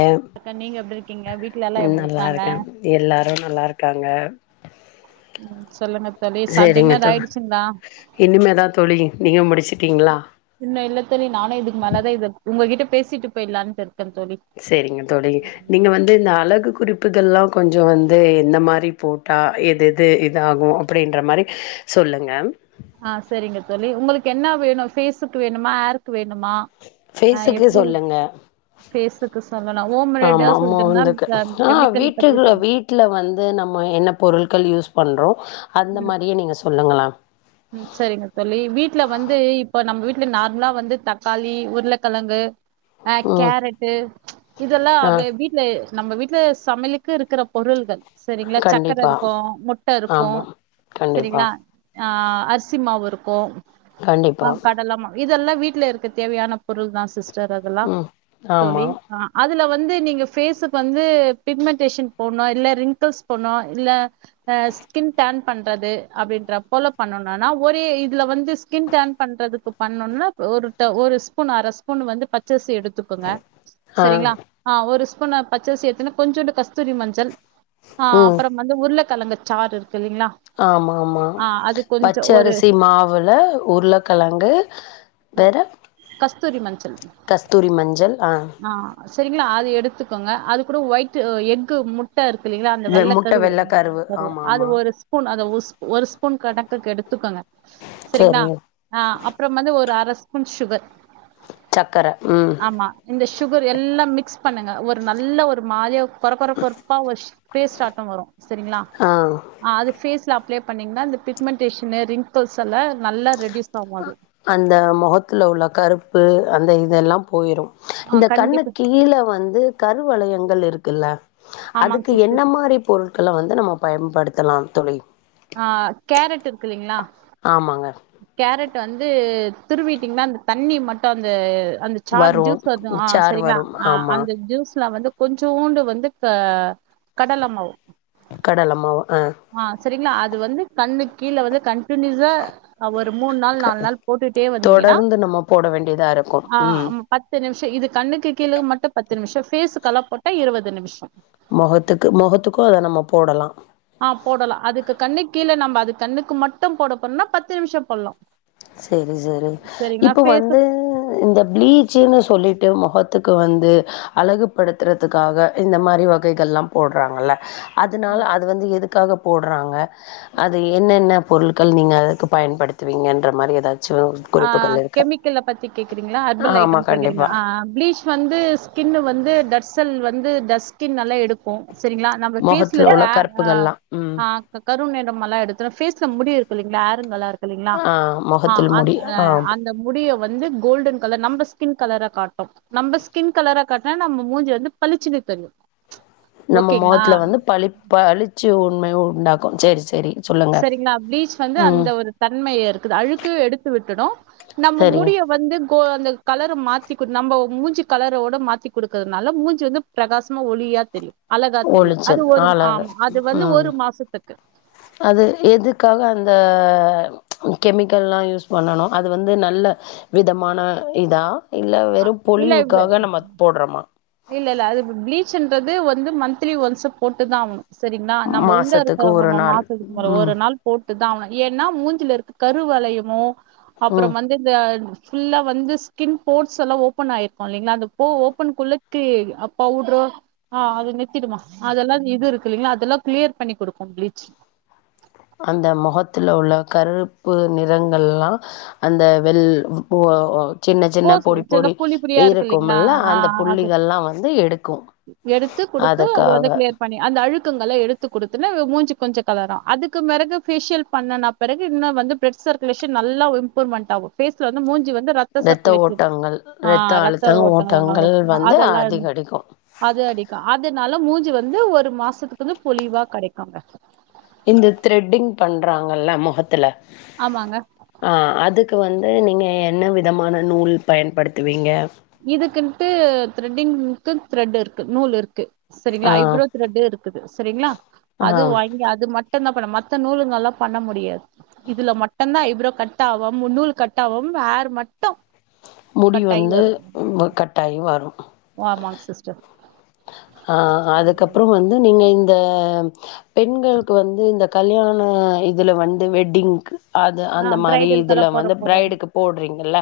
ஏவ் அக்கா நீங்க எப்டி இருக்கீங்க வீட்ல எல்லா எப்டி நல்லா இருக்காங்க இருக்கே எல்லாரு நல்லா இருக்காங்க ம் சொல்லுங்க தோழி சா சேரிங்க டின்னர் தோ ஆயிடுச்சுங்களா இனிமேதா தோழி நீங்க முடிச் சிட்டீங்களா சின்ன இல்ல தோழி நானு இதுக்கு மேலதா இத உங்ககிட்ட பேசிட்டு போயலான்ட் இரு தோரிங்க தோழி நீங்க வந்து இந்த அழகு குறிப்பு இதெல்லா கொஞ்ச வந்து எந்த மாரி போட்டா எது எது இதாகு அப்பிடின்ற மாரி சொல்லுங்க ஆ சரிங்க தோழி உங்களுக்கு என்ன வேணு பேஸக்கு வேணுமா ஹர்ருக் வேணு பேசுக்கு சொல்லுங்க ஃபேஸுக்கு சொல்லலா ஹோம் ரெமடியா ஆமா ஆமா சொல்லட்டுங்களா வந்துக்கு ம் ஆ கெமிக்கல் பத்தி வீட்டுக்குல சொல் வீட்ல வந்து நம்ம என்ன பொருள்கள் யூஸ் பண்றோ அந்த ம் மாரியே நீங்க சொல்லுங்கள ம் சரிங்க தோழி வீட்ல வந்து இப்ப நம்ம வீட்ல நார்மலா வந்து தக்காளி உருளைக்கிழங்கு அ ம் கேரட்டு இதெல்லா ஆ வ வீட்ல நம்ம வீட்ல சமையலுக்கு இருக்கிற பொருள்கள் சரிங்களா சக்கர கண்டிப்பா இருக்கு முட்ட இருக்கு ஆமா கண்டிப்பா சரிங்களா ஆ அரிசிமாவு இருக்கு கண்டிப்பா ஆ கடலமா இதெல்லா வீட்ல இருக்க தேவையான பொருள்தா சிஸ் டர் அதலெல்லா ம் ஆமா தோழி ஆ அ துல வந்து நீங்க ஃபேஸுக்கு வந்து பிக்மென்டேஷன் போனு இல்ல ரிங்கிள்ஸ் போனு இல்ல அ ஸ்கின் டேன் பண்றது அப்பிடின்ற போல பண்ணுன்னா ஒரே இதுல வந்து ஸ்கின் டேன் பண்றதுக்கு பண்ணனுன்னா ஒரு ட ஒரு ஸ்பூன் அர ஸ்பூன் வந்து பச்சர்ஸ் த்து எடுத்துக்குங்க ஆ சரிங்களா ஆ ஒரு ஸ் ஃப்பு பச்சர்சி எடுத்துன்னா கொஞ்சூண்டு கஸ்தூரி மஞ்சள் அ ம் அப்புறம் வந்து உருளக் கழங்கச் சாருர் ஆமா ஆமா கொஞ்சோ ஒரு பச்சரிசி மாவுல உருளக்கெழங்கு ஆ, வேற கஸ்தூரி மஞ்சள் கஸ்தூரி மஞ்சள் அ ஆ சரிங்களா அது எடுத்துக்கங்க அது கூட ஒய்ட் எக்கு முட் ட்டா இருக்குல்லிங்களா அந்த வெ முட்ட வெள்ளக்கருவு வெள்ளக்கருவு கரு ஆமா அது ஆமா ஒரு ஸ்பூன் அத ஒர் ஸ் ஒரு ஸ்பூன் கட க்கு கெடுத்துக்கங்க சரிங்களா சரி அ அப்புறம் வந்து ஒரு அரஸ் பூன் ஸ்சுகர் சக்கர ம் இந்த சுகர் எல்லா மிக்ஸ் பண்ணுங்க ஒரு நல்ல ஒரு மாரியா கொர கொர கொரப்பா வஷ் பேஸ்டாட்டம் வரு சரிங்களா ஆ அது ஃபேஸ்ல அப் ப்ளே பண்ணிங்கன்னா பிக்மென்டேஷ்ன்னு ரிங்க்ல்ஸ் எல்ல அ அந்த மொகத்துல உள்ள கருப்பு அந்த இ இதெல்லா போய்ரு ஆ இந்த கண்டிப்பா கண்ணுக் கீழ வந்து கருவலையங்கள் இருக் க்ல்ல ஆமாங்க அதுக்கு சிஸ்டர் என்ன மாரி பொருட்கல வந்து நம்மப் பயம்படுத்தலா தோழி அ கேரட் இருக்கில்லிங்களா ஆமாங்க ட்டு வந்து திருவீட்டிங்ன்னா அந்த தண்ணி மட்டு அந்த அந்தச் சார் வரு ஜூஸ் வந்து அ சார் சரிங்க்ளா வரும் அ ஆமா அந்த ஜூஸ்ல வந்து கொஞ்சோண்டு வந்து க கடலமாவு கடல மாவு ஆ சரிங்களா அது வந்து கண்ணு கீழ வந்து கண்டினியூசா அவ மூணு நாள் க நாலு நாள் போட்டுட்டே வந்தீங்கன்னா தொடர்ந்து நம்ம போட வேண்டியதா இருக்கு ஆ ம் பத்து நிமி இது கண்ணுக்கு கீழக்கு மட்டும் பத்து நிமிஷம் ஃபேஸ்க்குலா போட்டா இருபது நிமிஷம் முகத்துக்கு முகத்துக்கும் அத நம்ம போடலாம் ஆ போடலாம் அதுக்கு கண்ணு கீழ நம்ம அதுக்கு கண்ணுக்கு மட்டும் போட போறோம்னா பத்து நிமிஷம் போடலாம் செரி செரி இப்ப வந்து இந்த பிளீச்சுன்னு சொல்லிட்டு மொக த்துக்கு வந்து அழகுபடுத்துறதுக்காக இந்த மாரி வகைகள் எல்லா போடுறாங்கல்ல அதனால அது வந்து க்காக போடுறாங்க அது என்னென்ன பொருள் கல் நீங்க அதுக்கு பயன்படுத்துவீங்க மாரி தான் இது ஆ கெமிக்கல்ல பத்தி கேக்குறீங்களா ஹர்பல் ஆமா ஐட்டம் கேக்குறீங்க கண்டிப்பா ப்ளீச் வந்து ஸ்கின்னு வந்து டர்சல் வந்து வந்து டஸ்கின் நல்லா எடுக்கும் சரிங்களா நம்ம பேஸ்ல மொகத்துல உள்ள கருப்புகள்லா ம் கருநிறமெல்லா எடுத்துடும் பேஸ் முடி இருக்கும் இல்லைங்களா இல்லைங்களா ஆ ஆ முகத்தில் அந் முடி ஆ அந்த முடி வந்து கோல்டன் கலர் நம்ம ஸ்கின் கலரா காட்டும் நம்ம ஸ்கின் கலரா காட்ட நம்ம மூஞ்ச வந்து பளிச்சுனு தெரியும் நம்ம முகத்துல வந்து பளி பளிச்சு உண்மை உண்டா க்கும் சேரி சேரி சரிங்களா பிளீச் வந்து அந்த ஒரு தன்மைய இருக்குது அழுக்க எடுத்து விட்டுடும் நம்ம சரி முடிய வந்து அந்த கலர மாத்தி நம்ம மூஞ்சு கலரோட மாத்தி குடுக்கறதுனால மூஞ்சு வந்து பிரகாசமா ஒளியா தெரியும் அழகா தெரியும் அது ஒளிச்சல் ஒரு அழகு ஆமா அது வந்து ம் ஒரு மாசத்துக்கு அது எதுக்காக அந்த கெமிக்கல்லா யூஸ் பண்ணணும் அது வந்து நல்ல விதமான இதா இல்ல வெறும் இல்ல பொழிவுக்காக நம்ம போடுறோமா இல்ல இல்ல அது ப்ளீச்ன்றது வந்து மந்த்த்லி ஒன்ஸ் போட்டுதான் ஆ சரிங்களா நம்ம உண்டா மாசத்துக்கு ஒரு இருக்கவங்க நாள் மாசத்துக்கு ஒரு ம் ஒரு நாள் போட் [unintelligible] ஏன்னா மூஞ்சல இருக்க கருவலயமோ ம் அப்புறம் வந்த இந்த ஃபுல்லா வந்து ஸ்கின் போ்ட்ஸ் எல்லா ஓப்பன் ஆயிருக்கு இல்லைங்களா அந்த பே ஓப்பன் குள்ள தி பவுட்ரோ ஆ அது நித்திடுமா அதெல்லா இது இருக்கு இல்லைங்களா அதெல்லா கிளியர் பண்ணி கொடுக்கு ப்ளீச் அந்த முகத்துல உள்ள கருப்பு நிறங்கள்லா அந்த வெல் ஒ ஓ சின்ன சின்ன போஸ் பொடி சில பொடி புள்ளி புள்ளியா இருக்கு இல்லைங்களா இருக்கும்மல அந்த ஆ புள்ளிகள்லா வந்து எடுத் எடுத்து கொடுத்து அது வந்து கிளியர் பண்ணி அந்த அழுக் க்கங்கள எடுத்து கொடுத்தூ முஞ்சி கொஞ்சோ காலரா அதுக்கு பிறகோ பேசியில் பண்ணுன பிறகு இன்னு வந்து பேச்சுக் நல்ல இம்ப்ரூவ்மெண்ட் ஆகு ஃபேஸ்ல வந்து மூஞ்சி வந்து ரத்த இத்த சர்க்குலேஷன் ஓட்டங்கள் ரத்த ஆஹ் அழுத்தங்க ஓட்டம் ஓட்டங்கள் வந்து அதெல்லாம் அதிகரிக்கு அது அடிக்கா அது அதனால மூஞ்சு வந்து ஒரு மாசத்துக்கு வந்து பொலிவா கிடைக்காங்க இந்த த்ரெட்டிங் பண்றாங்கல்ல முகத்துல ஆமாங்க ஆ அதுக்கு வந் ந்து நீங்கள் என்ன விதமான நூல் பயன்படுத்துவீங்க இதுக்குன்னட்டு த்ரெட்டிங்க்கு த்ரெட் இருக்கு நூல் இருக்கு ஆ சரிங்களா ஐப்ரோ த்ரெட இருக்குது சரிங்களா ஆ அது வாங்கி அது மட் மட்டம்தா பண்ண மத்த நூலுங்க எல்லா பண்ண முடியாது இதுல மட்டுதா இப்ரோ கட்ட ஆகும் நூல் கட்ட ஆகும் ஹேர் மட்டு முடி வந்து உண்ம கட்டாயி வரு ஆமாங் சிஸ்டர் அ அதுக்கப்புறம் வந்து நீங்க இந் த பெண்களுக்கு வந்து இந்த கல்யாண இதில வந்து வெட்டிங்க்கு அது அந்த ஆ மாரி பிரைடலுக்கெல்லா இதில் போட வந்து போறோம் பிரைடுக்கு போடுறீங்கள்ல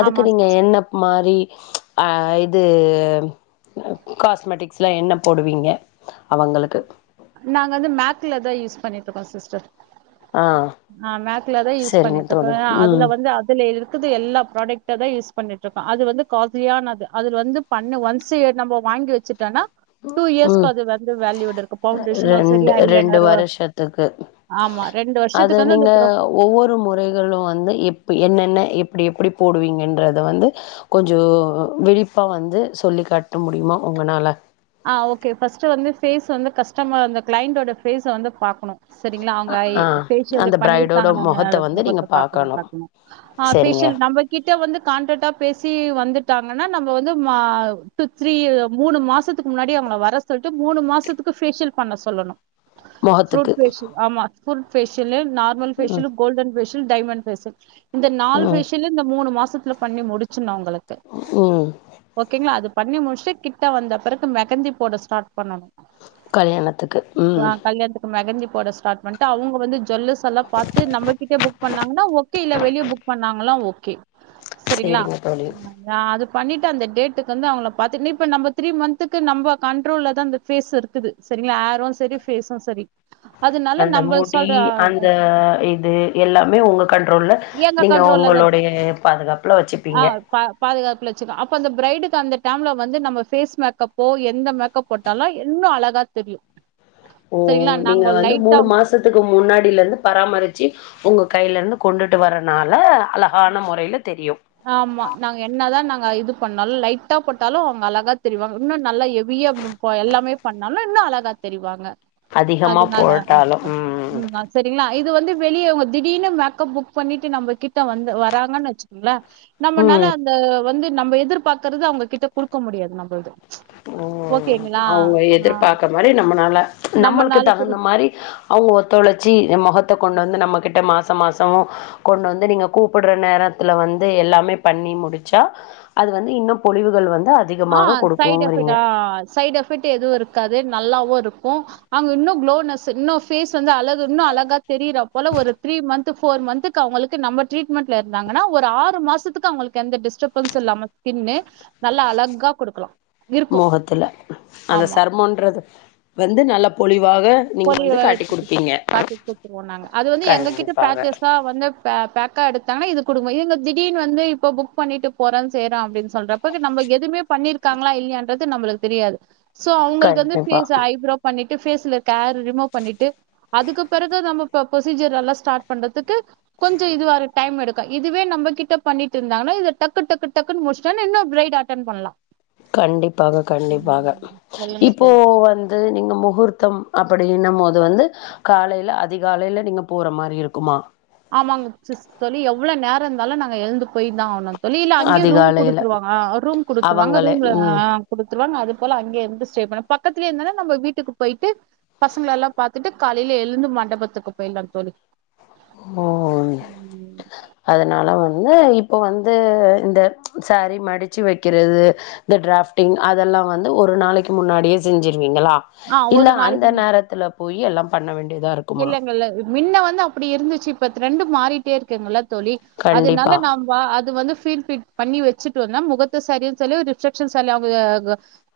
அதுக்கு ஆமா நீங்க சிஸ்டர் என்ன மாரி ஆ இது ம் காஸ்மெட்டிக் ஸ்ல என்ன போடுவீங்க அவங்களுக்கு நாங்க வந்து மேக்ல தா யூஸ் பண்ணிட்டு இருக்கோ சிஸ்டர் ஆ ஆ மேக்ல தா யூஸ் சரிங்க பண்ணிட்டு தோழி. இருக்கே ம் அதுல வந்து அதுல இருக் க்குது எல்லா ப்ராடக்ட தா யூஸ் பண்ணட்டு இருக்க அது வந்து காலியானது அது வந்து பண்ண ஒன் இயர் நம்ம வாங்கி வச்சுட்டோனா டூ இயர்ஸ்க்கு அது வந்து வேல்யூட இருக் ரெண்டு ரெண்டு வருஷத்துக்கு ஆமா ரெண்டு அது வருஷத்துக்கு வந்து அந்த நீங்க ப்ரோ ஒவ்வொரு முறைகளு வந்து இப் என்ன என்ன எப்டி எப்டி போடுவீங்கன்றத வந்து கொஞ்சோ விழிப்பா வந்து சொல்லி காட்ட முடியுமா ஒங்கனால ஆ ஓகே ஃபஸ்ட்டு வந்து ஃபேஸ் வந்து கஸ்டமர் அந்த கிளைண்ட்டோட ஃபேஸ வந்து பாக்கணு சரிங்ளா அவுங்க ஆ பேஷியல் அந்த பிரைடோட பண்ணிருக்காங்கள வந்து நீங்க மொகத்த பாக்கணு பாக்கணும். பாக்கணு ஆ சரிங்க. பேஷியல் நம்ம கிட்ட வந்து காண்டக்டா பேசி வந்துட்டாங்க என்னனா நம்ம வந்து மா த்ரீ மூனு மாசத்து க்கு முன்னாடி அவுங்கள வர சொல்லிட்டு மூனு மாசத்துக்கு பேஷியல் பண்ண சொல்லணு ஃப்ரூட் மொகத்துக்கு பேசியல் ஆமா ஃப்ரூட் பேசியலு நார்மல் ம் facial golden facial diamond facial இந்த நாலு ம் பேஷியலு இந்த மூனு மாச ல பண்ணி முடிச்சுனாங்கள ம் ஓகேங்ளா அது பண்ணி முடிச்சுட்டு கிட்ட வந்த பெறகு மெகந்தி போட ஸ்டாட் பண்ணனு கல்யாணத்துக்கு உம் கல்யாணத்துக்கு மெஹந்தி போட ஸ்டாட் பண்ணிட்டு அவுங்க வந்து ஜுவல்லர்ஸ் எல்லா பாத்து நம்மகிட்டே புக் பண்ணாங்கன்னா ஓகே இல்ல வெளிய புக் பண்ணாங்களா ஓ ஓகே சரிங்களா சரிங்க தோழி. அது பண்ணிட்டு அந்த டேட்டுக்கு வந்து அவுங்க பா ந த்ரீ மந்த் துக்கு நம்ப கண்ட்ரோல தா அந்த பேஸ் இருக்கு சரிங்களா ஏரு சரி பேஸு சரி அதனால அந்த நம்ம முடி சொல்ற அந்த இது எல்லாமே ஒங்க கண்ட்ரோல்லா எங்க நீங்க கண்ட்ரோல்ல தான் ஒங்களுடைய பாதுகாப்புல ஆ வச்சுப்பீங்க பா பாதுகாப்புல வச்சுக்கோ அப்ப அந்த பிரைடுக்கு அந்த டைம்ல வந்து நம்ம பேஸ் மேக்கப் இப்போ எந்த மேக்கப் போட்டாலு இன்னு அழகா தெரியு ஓ சரிங்களா நீங்க நாங்க வந்து லைட்டா மூனு மாசத்துக்கு முன்னாடில இருந்து பராமரிச்சு உங்க கையில இருந்து கொண்டுட்டு வரனால அழகான மொறையில ஆமா நாங்க என்னதா நாங்க இது பண்ணாலு லைட்டா போட்டாலு அவுங்க அழகா தெரிவாங்க இன்னு நல்லா கெவியா எல்லாமே பண்ணாலு இன்னு அழகா தெரிவாங்க அதிகமா அதனால அ போட்டாலு ம் உம் செரிங்ளா இது வந்து வெளிய இவுங்க திடீர்னு மேக்கப் புக் பண்ணிட்டு நம்ம கிட்ட வந்து வராங்கன்னு வச்சு ங்களா நம்மனால ம் அந்த வந்து நம்ம எதிர்பாக்கறது அவுங்க கிட்ட குடுக்க முடியாது நம்பள்து ஓ அவுங்க ஆ எதிர்பாத்த மாரி நம்மனால நம்மளுக்கு நம்மனால தகுந்த மாரி அவுங்க ஒத்துழச்சி மொகத்த கொண்டு வந்து நம்ம கிட்ட மாச மாச மாசோ கொண்டு வந்து நீங்க கூப்புட்ற நேரத்துல வந்து எல்லாமே பண்ணி முடிச்சா அது வந்து இன்னு பொலிவுகள் வந்து ஆ அதிகமாக கொடுக் சைட் எஃபெக்ட் சைட் எஃபெக்ட் எதுவு இருக்காது நல்லாவு இருக்கு அவுங்க இன்னு க்ளோனஸு இன்னு ஃபேஸ் வந்து அழகு இன்னு அழகா தெரியிரா போல த்ரீ மன்த்து ஃபோர் மன்த்துக்கு நம்ம அவுங்களுக்கு நம்ப ட்ரீட்மண்ட்ல இருந்தாகன்னா ஒரு ஆறு மாசத்துக்கு அவுங்களுக்கு எந்த டிஸ்டபண்ஸு இல்லாம ஸ்கின்னு நல்ல அழகா க்கா குடுக்கலா இருக்கு மொகத்துல அந்த ஆமா சருமன்றது வந்து நல்ல பொழி போலி காட்டிட்டு குடுத்துருவோ நாங்க அது வந்து எங்ககிட்ட கண்டிப்பாக பேச்சஸா வந்து பேக்கா எடுத்தாங்கன்னா இது குடுங்கோ இவுங்க திடீர்னு வந்து இப்ப புக் பண்ணிட்டு போறே செய்றோ அப்டின்னு சொல்றப்ப நம்ம எதுவுமே பண்ணியிருக்காங்ளா இல்லையான்றது நம்மளுக்கு தெரியாது சோ அவுங்களுக்கு வந்து கண்டிப்பா ஃபேச ஐப்புரோ பண்ணி ஃபேஸ்ல கேர் ரிமூவ் பண்ணிட்டு அதுக்கு பெறகு நம்ம புரசீஜுஜர் எல்லா ஸ்டாட் பண்றதுக்கு கொஞ்சோ இதுவா டைம் எடுக்கு இதுவே நம்ம கிட்ட பண்ணிட்டு இருந்தாங்கன்னா இத டக்கு டக்கு டக்குன்னு முடிச்ட்டா இன்னு பிரைடு அட்டன் பண்லா கண்டிப்பாக ம் கண்டிப்பாக சொல்லுங்க இப்போ தோழி வந்து நீங்க முகூர்த்தம் அப்டின்னம்போது வந்து காலேல அதிகாலையில நீங்க போற மாரி இருக்குமா ஆமாங்க சிஸ் தோழி எவ்வளவு நேரோ இருந்தாலு நாங்க எழுந்து போய்தா ஆவனு வெளில அங்கயே ரூம் அதிகாலையில குடுத்துருவாங்க ரூம் குடுத்துருவாங்க அவங்களே ரூம்ல ஆ ம் குடு வாங்க அது போல அங்க இருந்து ஸ்டே பக்கத்துலயே இருந்தா நம்ம வீட்டுக்கு போயிட்டு பசங்கள எல்லா பாத்துட்டு காலேயில எழுந்து மண்டபத்துக்கு போயிடலா தோழி ஓ ம். அதனால வந்து வந்து இப்போ வந்து இந்த சாரீஸ் மடிச்சு வக்குறது இந்த டிராஃப்டிங் அதெல்லா வந்து ஒரு நாளைக்கு முன்னாடியே செஞ்சி நீங்களா ஆ ஒரு இல்ல நாளைக்கு அந்த நேரத்துல போய் எல்லா பண்ண வேண்டி இதா இருக்குமா இல்லங்கல்ல மின்ன வந்து அப்படி இருந்துச்சு இப்ப ரெண்டு மாறிட்டே இருக்குங்ள தோழி கண்டிப்பா அதனால நாம அது வந்து பீட் பிக் பண்ணி வச்சுட்டு வந்த முகத்தா சரி சொல்லி ரிசப்சன் சரி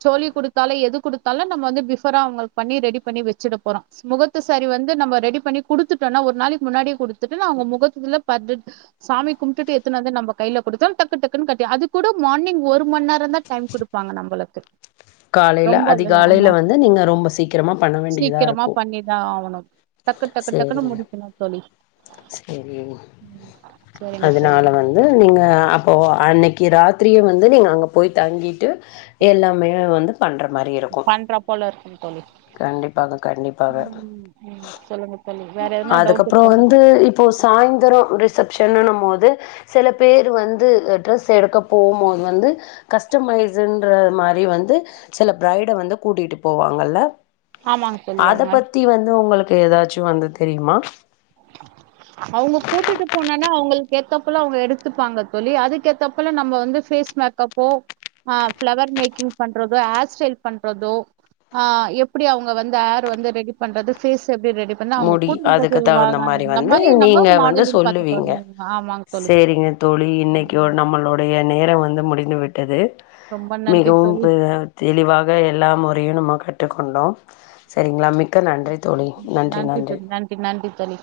சோல்லி குடுத்தாலு எது குடுத்தாலு நம்ப வந்து பிவோரா அவுங்களுக்கு பண்ணி ரெடி பண்ணி வச்சுட போறோ முகத்த சேரி வந்து நம்ம ரெடி பண்ணி குடுத்துட்டோனா ஒரு நாளைக்கு முன்னாடி குடுத்துட்டு அவுங்க முகத்துல சாமி கும்டுட்டு எத்தனு வந்து நம்ம கையில குடுத்தாலு டக்கு டக்குன்னு கட்டி அது கூட மார்னிங் ஒரு மணி நேரந்தா டைம் குடுப்பாங்க நம்மளுக்கு காலேயில அதிகாலையில வந்து நீங்க ரொம்ப சீக்கிரமா பண்ண வேண்டியதா இருக்கு ஆவனக் டக்கு டக்கு டக்குன்னு முடிக்கனு தோழி சரி ம் சரிங்க தோழி அதனால வந்து நீங்க அப்போ அன்னிக்கு ராத்திரியே வந்து நீங்க அங்க போய் தாங்கிட்டு எல்லாமே வந்து பண்ற மாரி இருக்கு பண்றா போல இருக்குங்க தோழி கண்டிப்பாக ம் ம் சொல்லுங்க தோழி வேற எதனா டவுட் அதுக்கப்புறோ இருக்கா தோழி வந்து இப்போ சாய்ந்தரோ ரிசப்ஷன் இன்னம் போது சில பேரு வந்து ட்ரெஸ் எடுக்க போம் போது வந்து கஸ்டமைஸன்ற மாரி வந்து சில பிரைட வந்து கூட்டிட்டு போவாங்கல்ல ஆமாங்க தோழி அத அவங்க பத்தி வந்து உங்களுக் க்கு எதாச் ட்டு வந்து தெரியுமா அவங்க கூட்டிட்டு போனனா அவங்களுக்கு ஏத்தப்பல அவங்க எடுத்துப்பாங்க தோழி அதுக்க ஏத்தப்பல நம்ம வந்து பேஸ் மேக்கப்போ ஆ ஃப்ளவர் மேக்கிங் பண்றதோ ஹேர் ஸ்டைல் பண்றதோ ஆ எப்பிடி அவங்க வந்து ஹேர் வந்து ரெடி பண்றது பேஸ் எ பிடி ரெடி பண்ண அவுங்க கூட்டுன் போ சொல்லு வா இப்பிடி வந்து நீங்க வந்து சொல்லுவீங்க ஆமாங்க தோழி சேரிங்க தோழி இன்னிக்கு ம் நம்மளோடை எ நேரோ வந்து முடிந்து விட்டது ரொம்ப நன்றி மிகவு தோழி பி தெளிவாக எல்லாம் முறையு நம கட் ட்டு கொண்டோ சேரிங்களா மிக் க்க நன்றி தோழி நன்றி இதுக் நன்றி நன்றி தனி